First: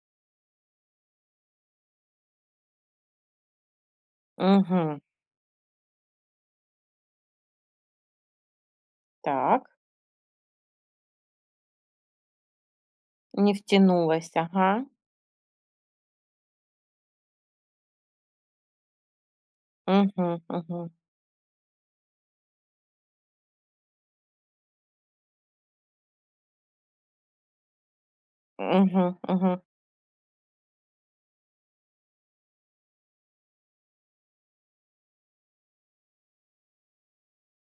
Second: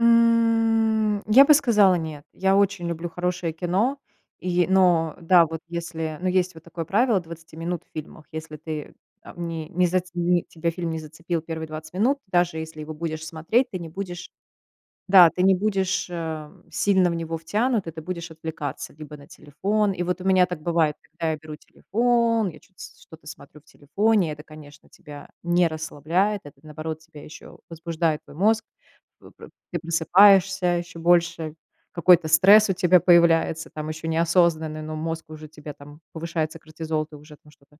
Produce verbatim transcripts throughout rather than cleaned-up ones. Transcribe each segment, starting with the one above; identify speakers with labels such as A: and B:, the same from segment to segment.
A: М. Я бы сказала: "Нет". Я очень люблю хорошее кино, и
B: Мгм.
A: но да, вот если, ну, есть вот такое правило двадцати минут в фильмах. Если ты там
B: Так.
A: не не зац не тебя фильм не зацепил первые двадцать минут, даже если его будешь
B: Не
A: смотреть, ты не будешь
B: втянулась. Ага.
A: да, ты не будешь, а, сильно в него втянут, и ты будешь отвлекаться либо на телефон И вот у
B: Мгм
A: меня так
B: мгм.
A: бывает, когда я беру телефон, я чё-то с что-то смотрю в телефоне. Это, конечно, тебя не расслабляет, это, наоборот, тебя ещё возбуждает, твой мозг.
B: Мгм
A: П п
B: мгм.
A: ты просыпаешься ещё больше, какой-то стресс у тебя появляется, там ещё неосознанный, но мозг уже тебе там повышается кортизол, ты уже там что-то,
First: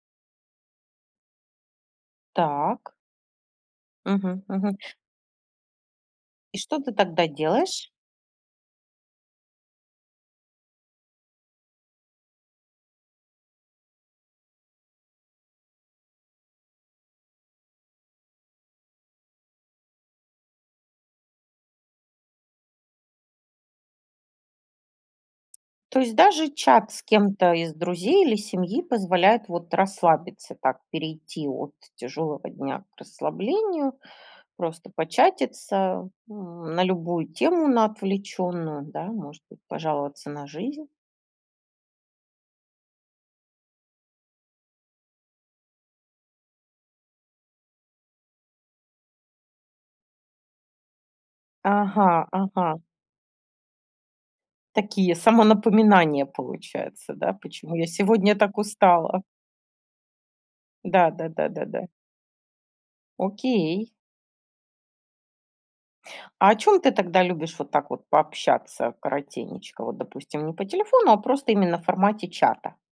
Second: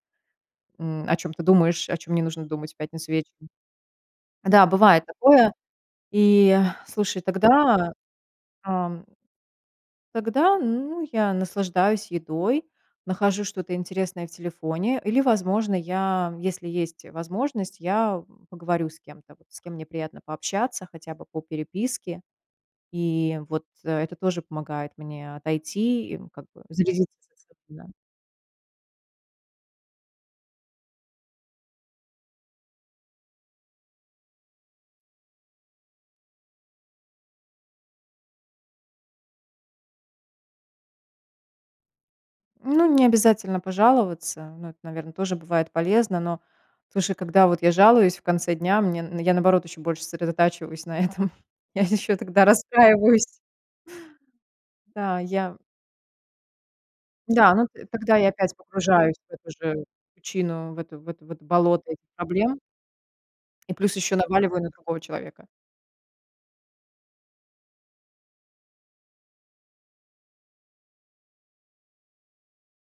A: м, о чём ты думаешь, о чём не нужно думать в
B: Так.
A: пятницу вечером.
B: Мгм
A: Да,
B: мгм.
A: бывает такое, и,
B: И что ты
A: слушай,
B: тогда делаешь?
A: тогда, ам, тогда, ну, я наслаждаюсь едой, нахожу что-то интересное в телефоне или, возможно, я, если есть возможность, я поговорю с кем-то, вот с кем мне приятно пообщаться хотя бы по переписке. И вот это тоже помогает мне
B: То
A: отойти и,
B: есть
A: м, как
B: даже
A: бы
B: чат с
A: зарядиться,
B: кем-то
A: [unintelligible]
B: из
A: да.
B: друзей или семьи позволяет вот расслабиться, так перейти от тяжелого дня к расслаблению. Просто початиться, м, на любую тему, на отвлечённую, да. Может быть, пожаловаться на жизнь.
A: Ну, не обязательно пожаловаться, но это, наверно, тоже бывает полезно, но слушай, когда вот я жалуюсь в конце дня, мне н я, наоборот, ещё больше сосредотачиваюсь на этом, я ещё
B: Ага
A: тогда
B: ага.
A: расстраиваюсь.
B: Такие
A: Да, я
B: самонапоминания получаются, да?
A: Да, ну,
B: Почему я
A: т тогда я
B: сегодня
A: опять
B: так
A: погружаюсь
B: устала?
A: в эту же причину, в это в
B: Да
A: это,
B: да
A: в это
B: да да да.
A: болото этих проблем. И
B: Окей.
A: плюс ещё наваливаю на другого человека.
B: А о чём ты тогда любишь вот так вот пообщаться коротенечко? Вот, допустим, не по телефону, а просто именно в формате чата?